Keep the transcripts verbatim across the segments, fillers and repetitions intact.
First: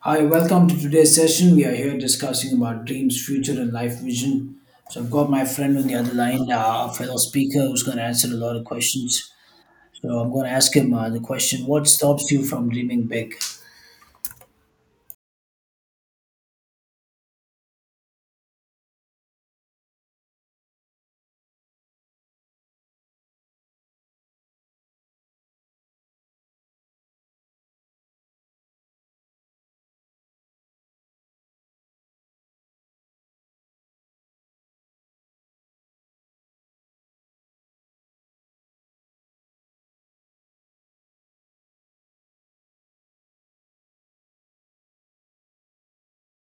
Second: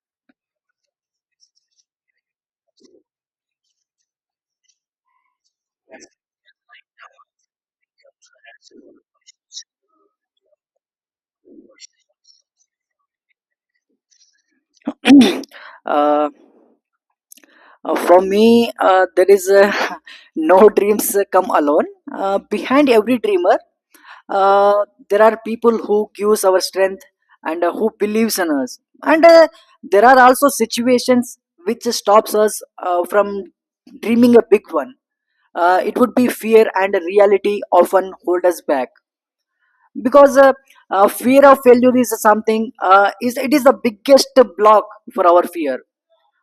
Hi, welcome to today's session. We are here discussing about dreams, future, and life vision. So I've got my friend on the other line, uh, a fellow speaker who's going to answer a lot of questions. So I'm going to ask him uh, the question: What stops you from dreaming big? uh, uh, for me, uh, there is uh, no dreams uh, come alone. Uh, behind every dreamer, uh, there are people who gives our strength and uh, who believes in us. And uh, There are also situations which stops us uh, from dreaming a big one. Uh, it would be fear and reality often hold us back because uh, uh, fear of failure is something uh, is it is the biggest block for our fear,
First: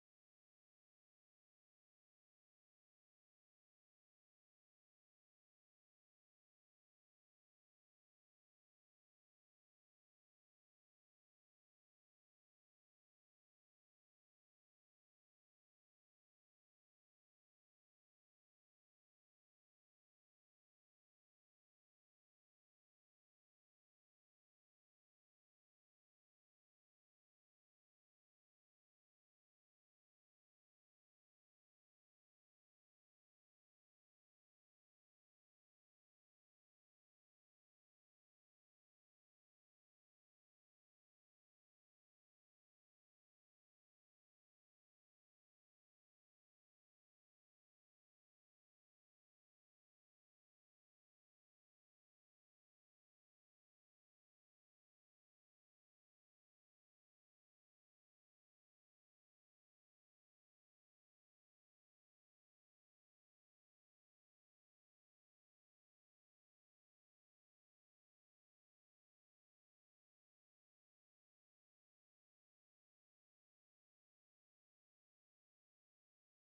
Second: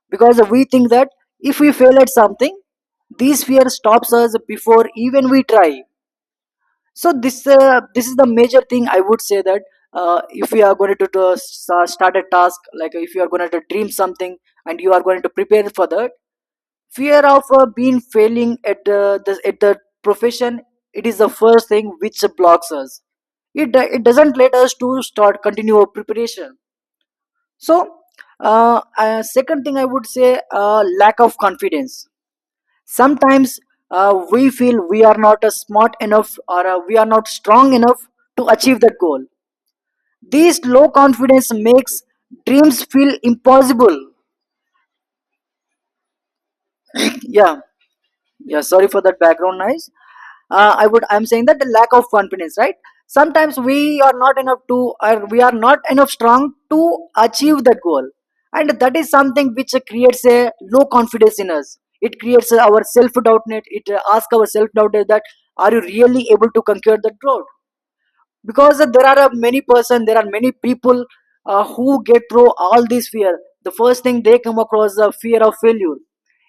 because we think that if we fail at something, this fear stops us before even we try. So this uh, this is the major thing I would say, that uh, if you are going to, do- sa- start a task, like if you are going to dream something and you are going to prepare for that, fear of uh, being failing at uh, the at the profession, it is the first thing which blocks us. It, do- it doesn't let us to start continue our preparation. So, uh, uh, second thing I would say, uh, lack of confidence. Sometimes uh, we feel we are not uh, smart enough or uh, we are not strong enough to achieve that goal. This low confidence makes dreams feel impossible. Yeah. Yeah, sorry for that background noise. uh, i would I'm saying that the lack of confidence, right? Sometimes we are not enough to, or we are not enough strong to achieve that goal, and that is something which creates a low confidence in us. It creates our self doubt, net it uh, asks our self doubt that, are you really able to conquer that road? Because there are uh, many person there are many people uh, who get through all this fear. The first thing they come across, the fear of failure,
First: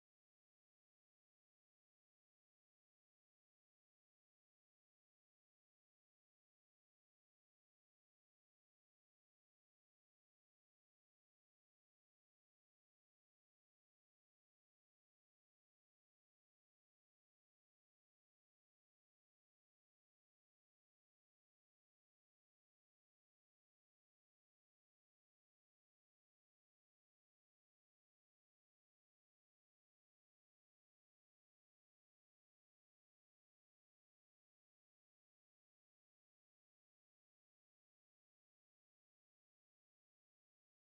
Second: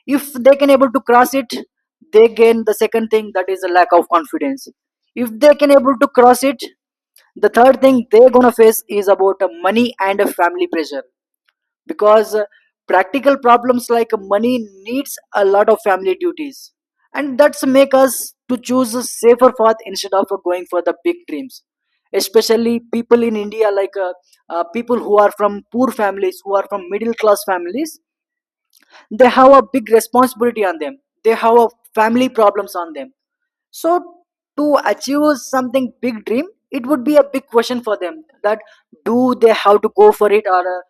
if they can able to cross it, they gain the second thing, that is a lack of confidence. If they can able to cross it, the third thing they're gonna face is about uh, money and a family pressure, because uh, practical problems like money needs, a lot of family duties, and that's make us to choose a safer path instead of uh, going for the big dreams. Especially people in India, like uh, uh, people who are from poor families, who are from middle class families, they have a big responsibility on them, they have a family problems on them. So to achieve something big dream, it would be a big question for them, that do they have to go for it, or uh,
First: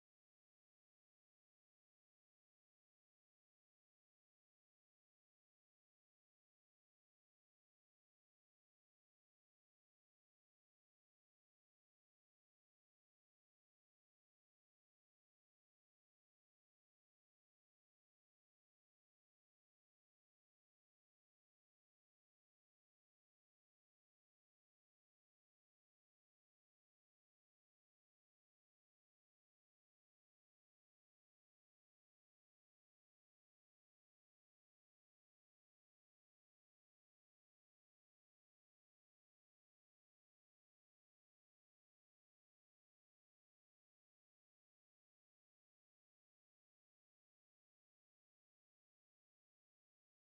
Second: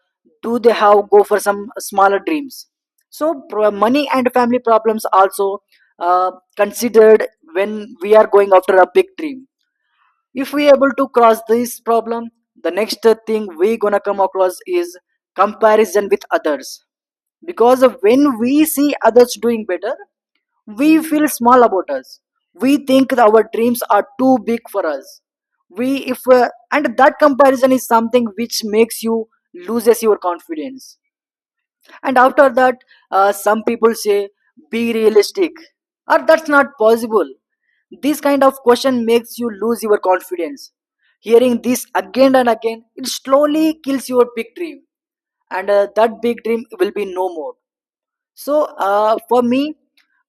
do they have go for some smaller dreams. So, pro- money and family problems also uh, considered when we are going after a big dream. If we able to cross this problem, the next thing we gonna come across is comparison with others, because when we see others doing better, we feel small about us. We think that our dreams are too big for us. We if uh, and that comparison is something which makes you loses your confidence. And after that, uh, some people say, be realistic, or that's not possible. This kind of question makes you lose your confidence. Hearing this again and again, it slowly kills your big dream, and uh, that big dream will be no more. So uh, for me,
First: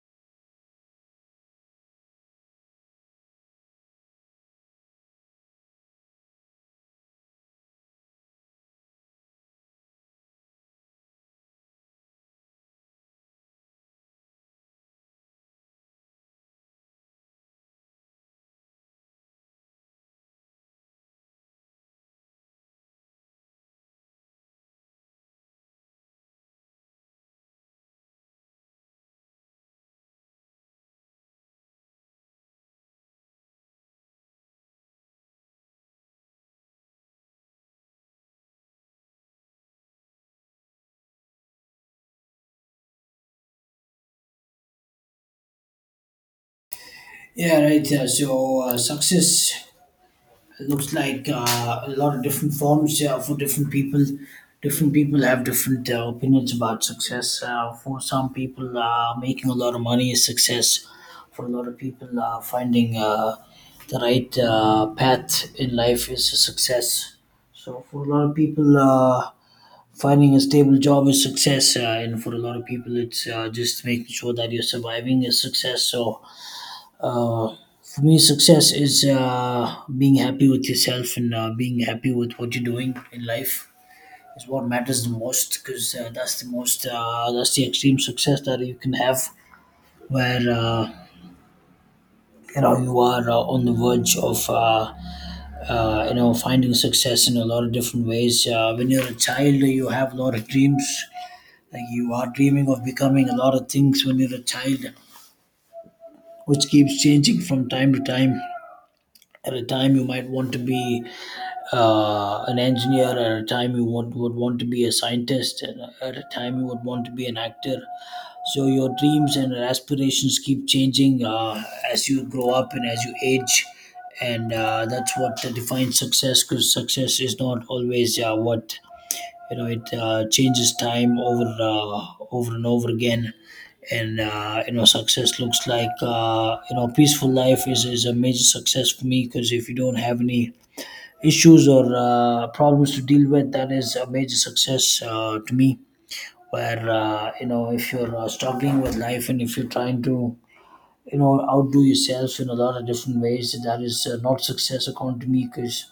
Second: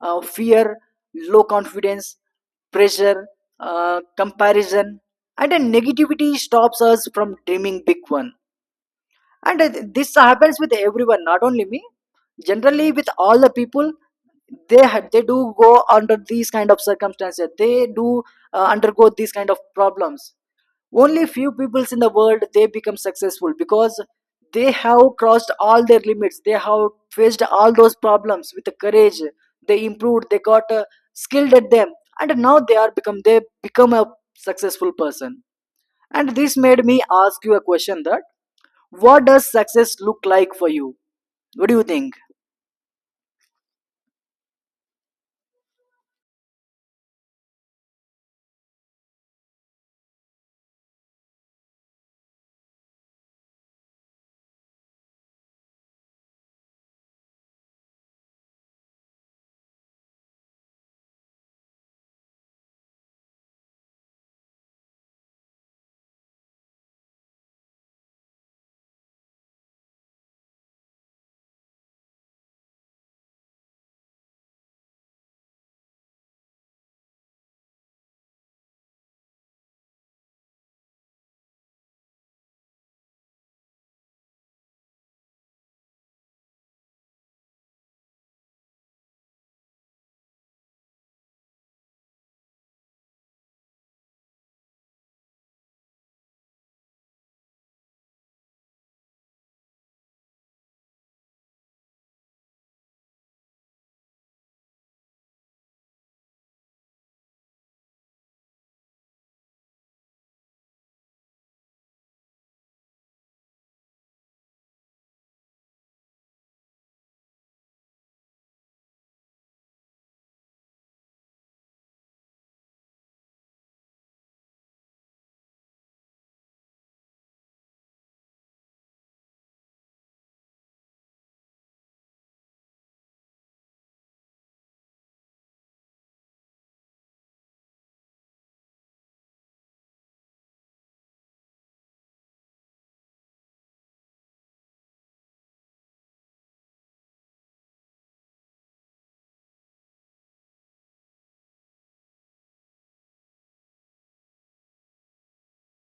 uh, fear, low confidence, pressure, uh, comparison, and a negativity stops us from dreaming big one. And uh, This happens with everyone, not only me. Generally, with all the people, they had they do go under these kind of circumstances. They do uh, undergo these kind of problems. Only few peoples in the world, they become successful, because they have crossed all their limits, they have faced all those problems with courage, they improved, they got uh, skilled at them, and now they are become they become a successful person. And this made me ask you a question, that what does success look like for you? What do you think? Yeah, right. Uh, so uh, success it looks like uh, a lot of different forms uh, for different people. Different people have different uh, opinions about success. Uh, for some people, uh, making a lot of money is success. For a lot of people, uh, finding uh, the right uh, path in life is a success. So, for a lot of people, uh, finding a stable job is success. Uh, and for a lot of people, it's uh, just making sure that you're surviving is success. So, uh, for me, success is uh, being happy with yourself and uh, being happy with what you're doing in life is what matters the most, because uh, that's the most uh, that's the extreme success that you can have, where uh, you know you are uh, on the verge of uh, uh, you know finding success in a lot of different ways. Uh, when you're a child, you have a lot of dreams. Like, you are dreaming of becoming a lot of things when you're a child, which keeps changing from time to time. At a time, you might want to be uh, an engineer; at a time you want would want to be a scientist; and at a time you would want to be an actor. So your dreams and aspirations keep changing uh, as you grow up and as you age, and uh, that's what defines success, because success is not always uh, what, you know, it uh, changes time over uh, over and over again. And uh, you know success looks like, uh, you know peaceful life is, is a major success for me, because if you don't have any issues or uh, problems to deal with, that is a major success uh, to me, where uh, you know if you're uh, struggling with life and if you're trying to, you know outdo yourself in a lot of different ways, that is uh, not success according to me, because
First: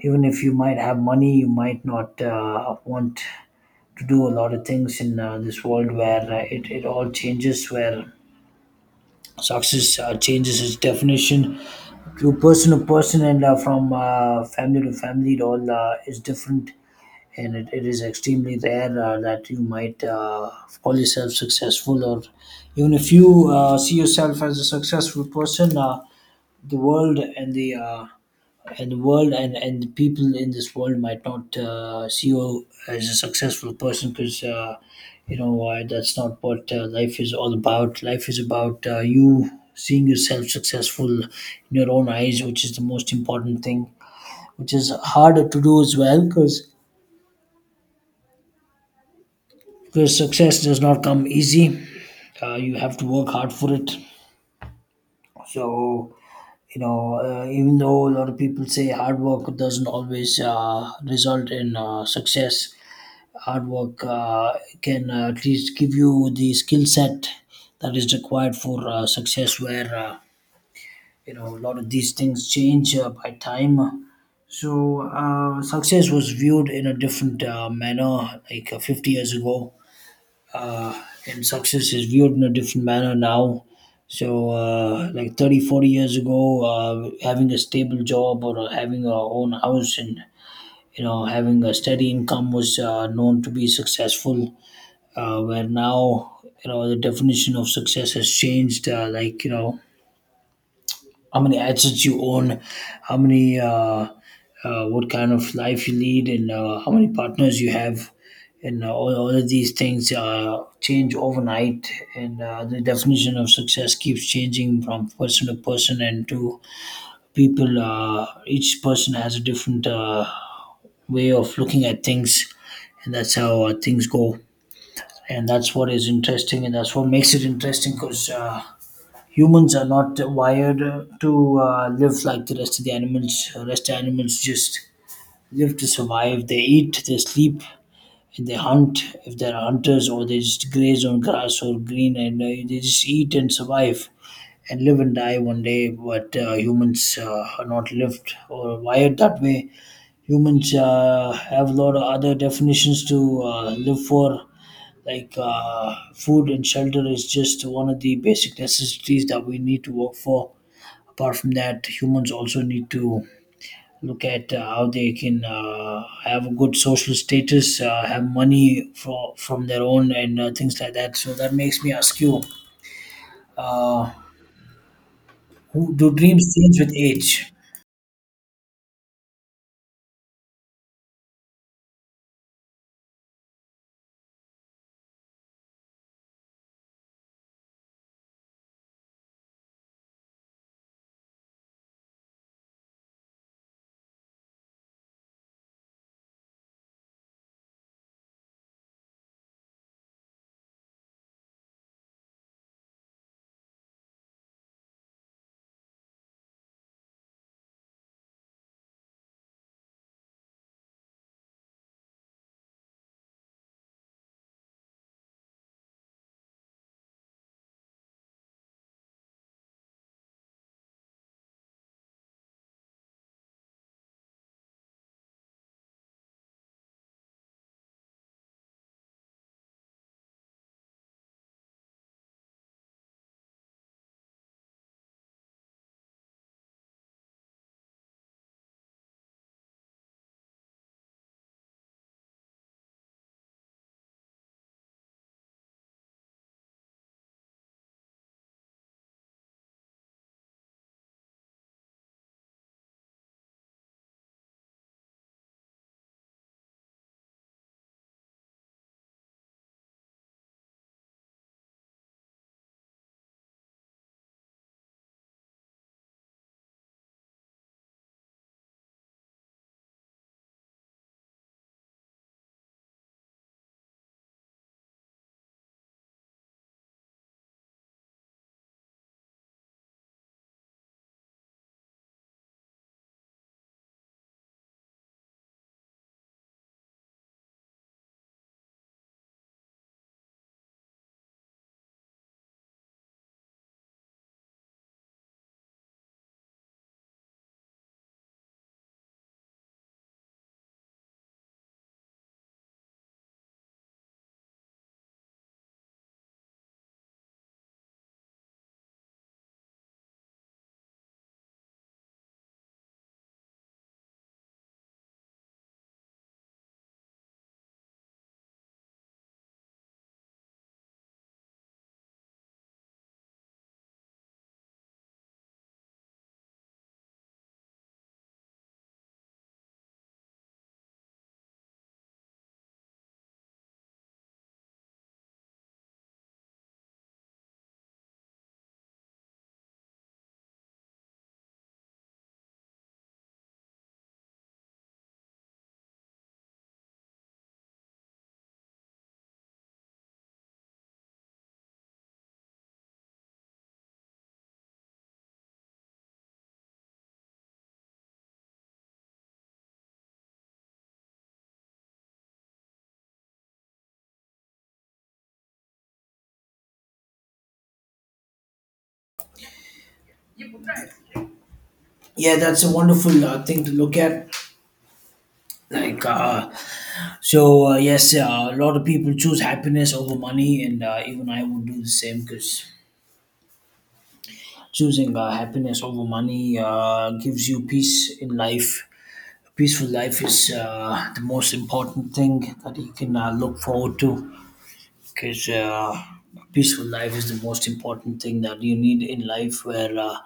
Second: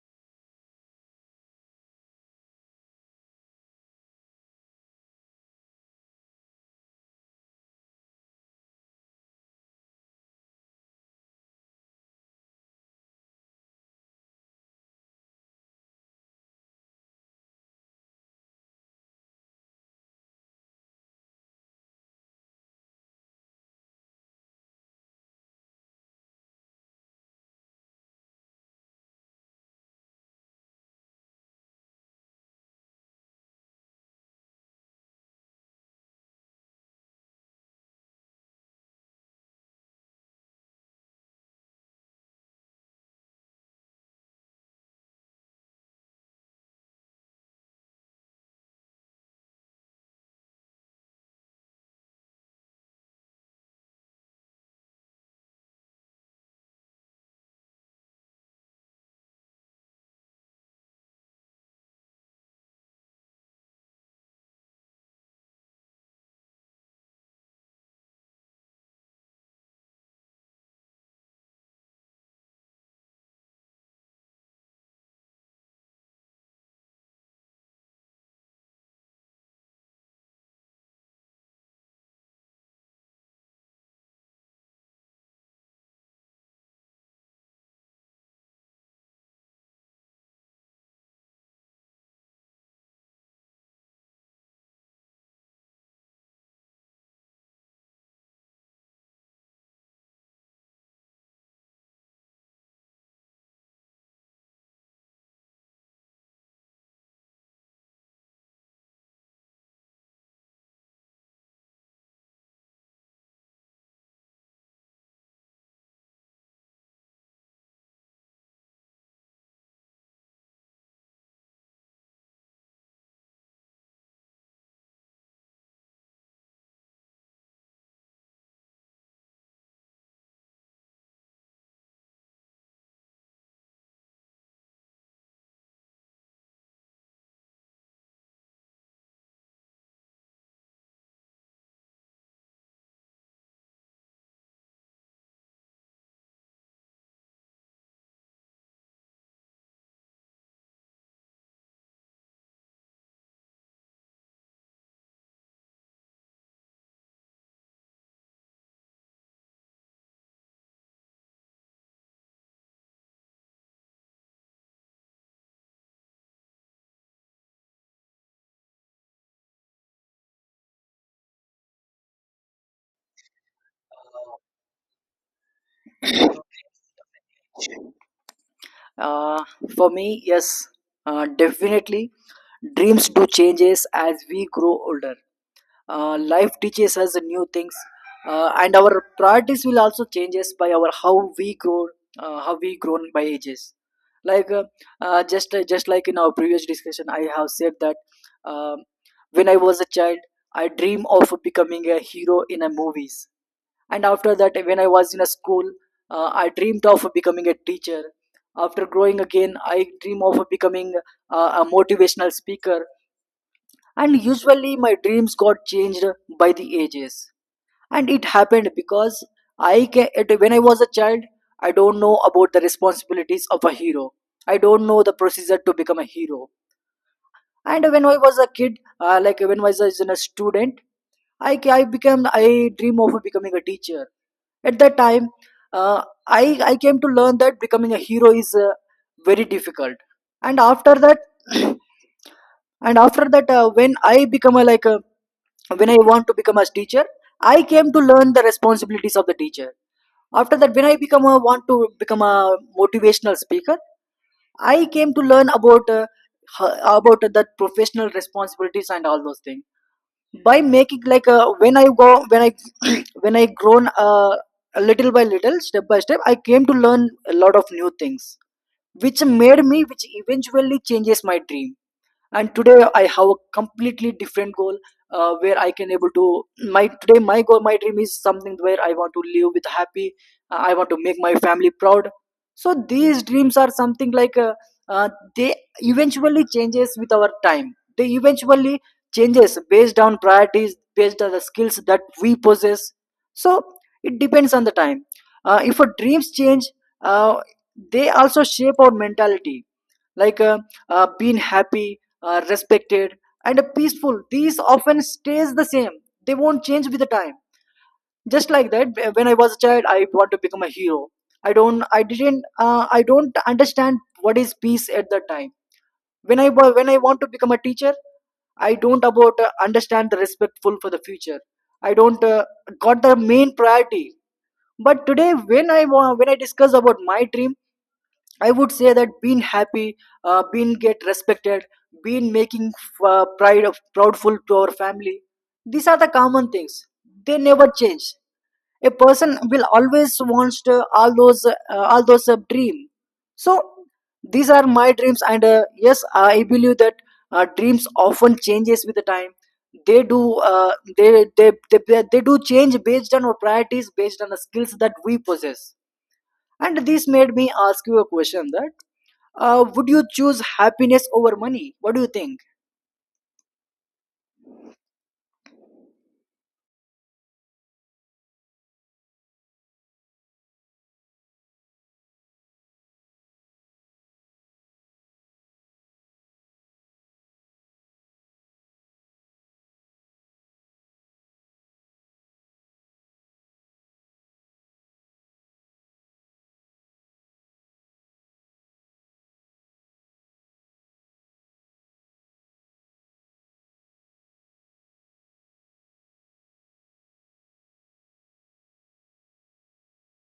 even if you might have money, you might not uh, want to do a lot of things in uh, this world, where uh, it, it all changes, where success uh, changes its definition to person to person, and uh, from uh, family to family it all uh, is different. And it, it is extremely rare uh, that you might uh, call yourself successful, or even if you uh, see yourself as a successful person, uh, the world and the uh, and the world and, and the people in this world might not uh, see you as a successful person, because uh, you know uh, that's not what uh, life is all about. Life is about, uh, you seeing yourself successful in your own eyes, which is the most important thing, which is harder to do as well, because because success does not come easy. Uh, you have to work hard for it. So, you know, uh, even though a lot of people say hard work doesn't always uh, result in uh, success, hard work uh, can uh, at least give you the skill set that is required for uh, success, where, uh, you know, a lot of these things change uh, by time. So, uh, success was viewed in a different uh, manner like uh, fifty years ago, uh, and success is viewed in a different manner now. So, uh, like thirty, forty years ago, uh, having a stable job, or having our own house and, you know having a steady income, was uh, known to be successful. Uh, where now, you know, the definition of success has changed. Uh, like you know, how many assets you own, how many, uh, uh, what kind of life you lead, and uh, how many partners you have. And uh, all, all of these things uh, change overnight, and uh, the definition of success keeps changing from person to person and to people. Uh, each person has a different uh, way of looking at things, and that's how uh, things go. And that's what is interesting, and that's what makes it interesting. Because. Uh, Humans are not wired to uh, live like the rest of the animals. The rest animals just live to survive. They eat, they sleep, and they hunt if they're hunters, or they just graze on grass or green, and uh, they just eat and survive and live and die one day. But uh, humans uh, are not lived or wired that way. Humans uh, have a lot of other definitions to uh, live for. Like, uh, food and shelter is just one of the basic necessities that we need to work for. Apart from that, humans also need to look at uh, how they can uh, have a good social status, uh, have money for, from their own, and uh, things like that. So that makes me ask you, uh, who, do dreams change with age? uh, for me, yes, uh, definitely dreams do changes as we grow older. Uh, life teaches us new things, uh, and our priorities will also changes by our how we grow, uh, how we grown by ages. like uh, uh, just uh, just like in our previous discussion, I have said that, um when I was a child, I dream of becoming a hero in a movies. And after that, when I was in a school, uh, I dreamed of becoming a teacher. After growing again, I dream of becoming uh, a motivational speaker. And usually my dreams got changed by the ages. And it happened because I, ca- at- when I was a child, I don't know about the responsibilities of a hero. I don't know the procedure to become a hero. And when I was a kid, uh, like when I was a a student, I, ca- I became I dream of becoming a teacher. At that time, uh, I I came to learn that becoming a hero is uh, very difficult. And after that, and after that, uh, when I become a, like a, when I want to become a teacher, I came to learn the responsibilities of the teacher. After that, when I become a want to become a motivational speaker, I came to learn about uh, h- about the professional responsibilities and all those things. By making, like uh, when I go when I when I grown uh, little by little, step by step, I came to learn a lot of new things which made me which eventually changes my dream. And today I have a completely different goal, uh, where I can able to my today my goal, my dream is something where I want to live with happy, uh, I want to make my family proud. So these dreams are something like uh, uh, they eventually changes with our time. They eventually changes based on priorities, based on the skills that we possess. So it depends on the time, uh, if our dreams change, uh, they also shape our mentality. like uh, uh, Being happy, uh, respected, and uh, peaceful, these often stays the same. They won't change with the time. Just like that, when I was a child, I want to become a hero. i don't i didn't uh, I don't understand what is peace at that time. When i wa- when I want to become a teacher, I don't about uh, understand the respectful for the future. I don't uh, got the main priority. But today, when I wa- when I discuss about my dream, I would say that being happy, uh, being get respected, being making uh, pride of proudful to our family. These are the common things. They never change. A person will always wants to all those uh, all those uh, dream. So these are my dreams. And uh, yes, I believe that uh, dreams often changes with the time. They do uh, they, they they they do change based on our priorities, based on the skills that we possess. And this made me ask you a question, that uh, would you choose happiness over money? What do you think? Yeah, that's a wonderful uh, thing to look at. Like, uh, so uh, yes, uh, a lot of people choose happiness over money, and uh, even I would do the same, because choosing uh, happiness over money uh, gives you peace in life. A peaceful life is uh, the most important thing that you can uh, look forward to, because uh, a peaceful life is the most important thing that you need in life. Where uh,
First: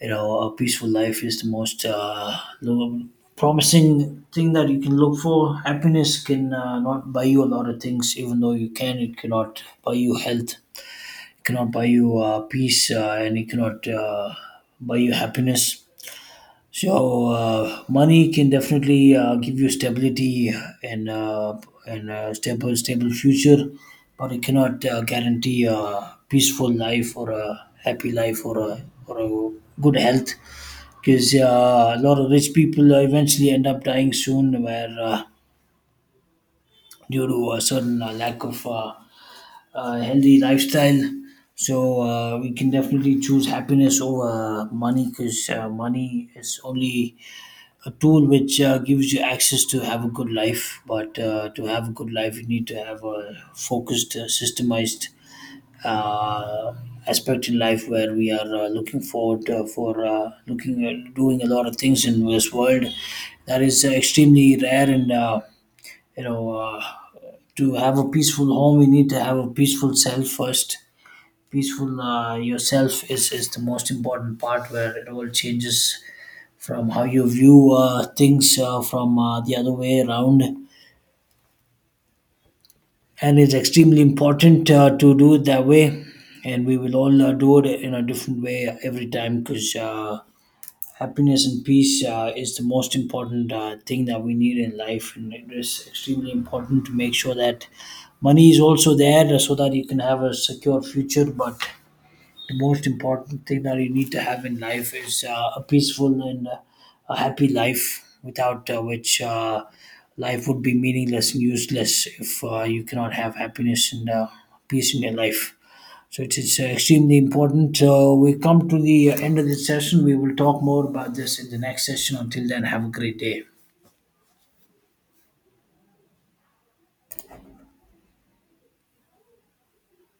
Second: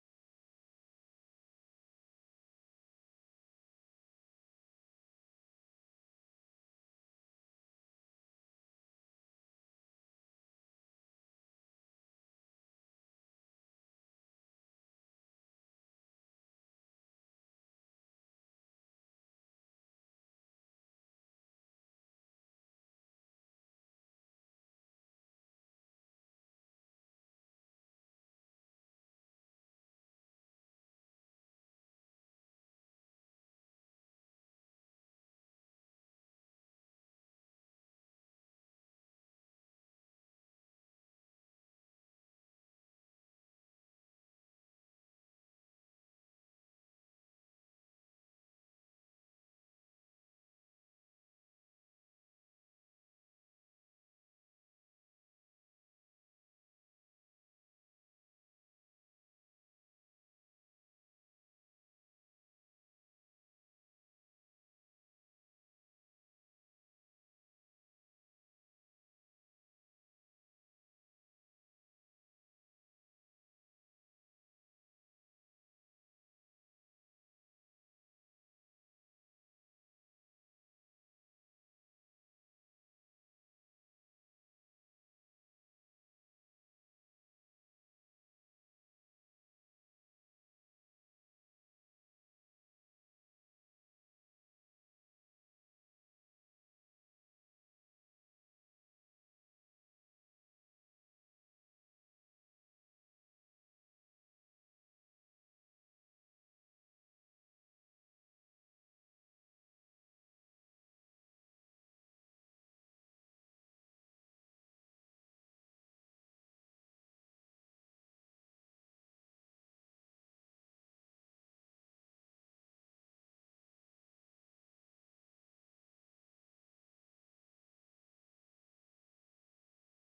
you know a peaceful life is the most uh, lo- promising thing that you can look for. Happiness can uh, not buy you a lot of things, even though you can. It cannot buy you health. It cannot buy you uh, peace, uh, and it cannot uh, buy you happiness. So uh, money can definitely uh, give you stability, and uh, and uh, stable stable future, but it cannot uh, guarantee a peaceful life, or a happy life, or a or a good health. Because uh, a lot of rich people uh, eventually end up dying soon, where uh, due to a certain uh, lack of uh, uh, healthy lifestyle. So uh, we can definitely choose happiness over money, because uh, money is only a tool which uh, gives you access to have a good life. But uh, to have a good life, you need to have a focused, uh, systemized uh, aspect in life, where we are uh, looking forward uh, for uh, looking at doing a lot of things in this world. That is uh, extremely rare, and, uh, you know, uh, to have a peaceful home, we need to have a peaceful self first. Peaceful uh, yourself is, is the most important part, where it all changes from how you view uh, things uh, from uh, the other way around. And it's extremely important uh, to do it that way. And we will all uh, do it in a different way every time, because uh, happiness and peace uh, is the most important uh, thing that we need in life. And it is extremely important to make sure that money is also there so that you can have a secure future. But the most important thing that you need to have in life is uh, a peaceful and uh, a happy life, without uh, which uh, life would be meaningless and useless if uh, you cannot have happiness and uh, peace in your life. So it is uh, extremely important. So we come to the end of this session. We will talk more about this in the next session. Until then, have a great day.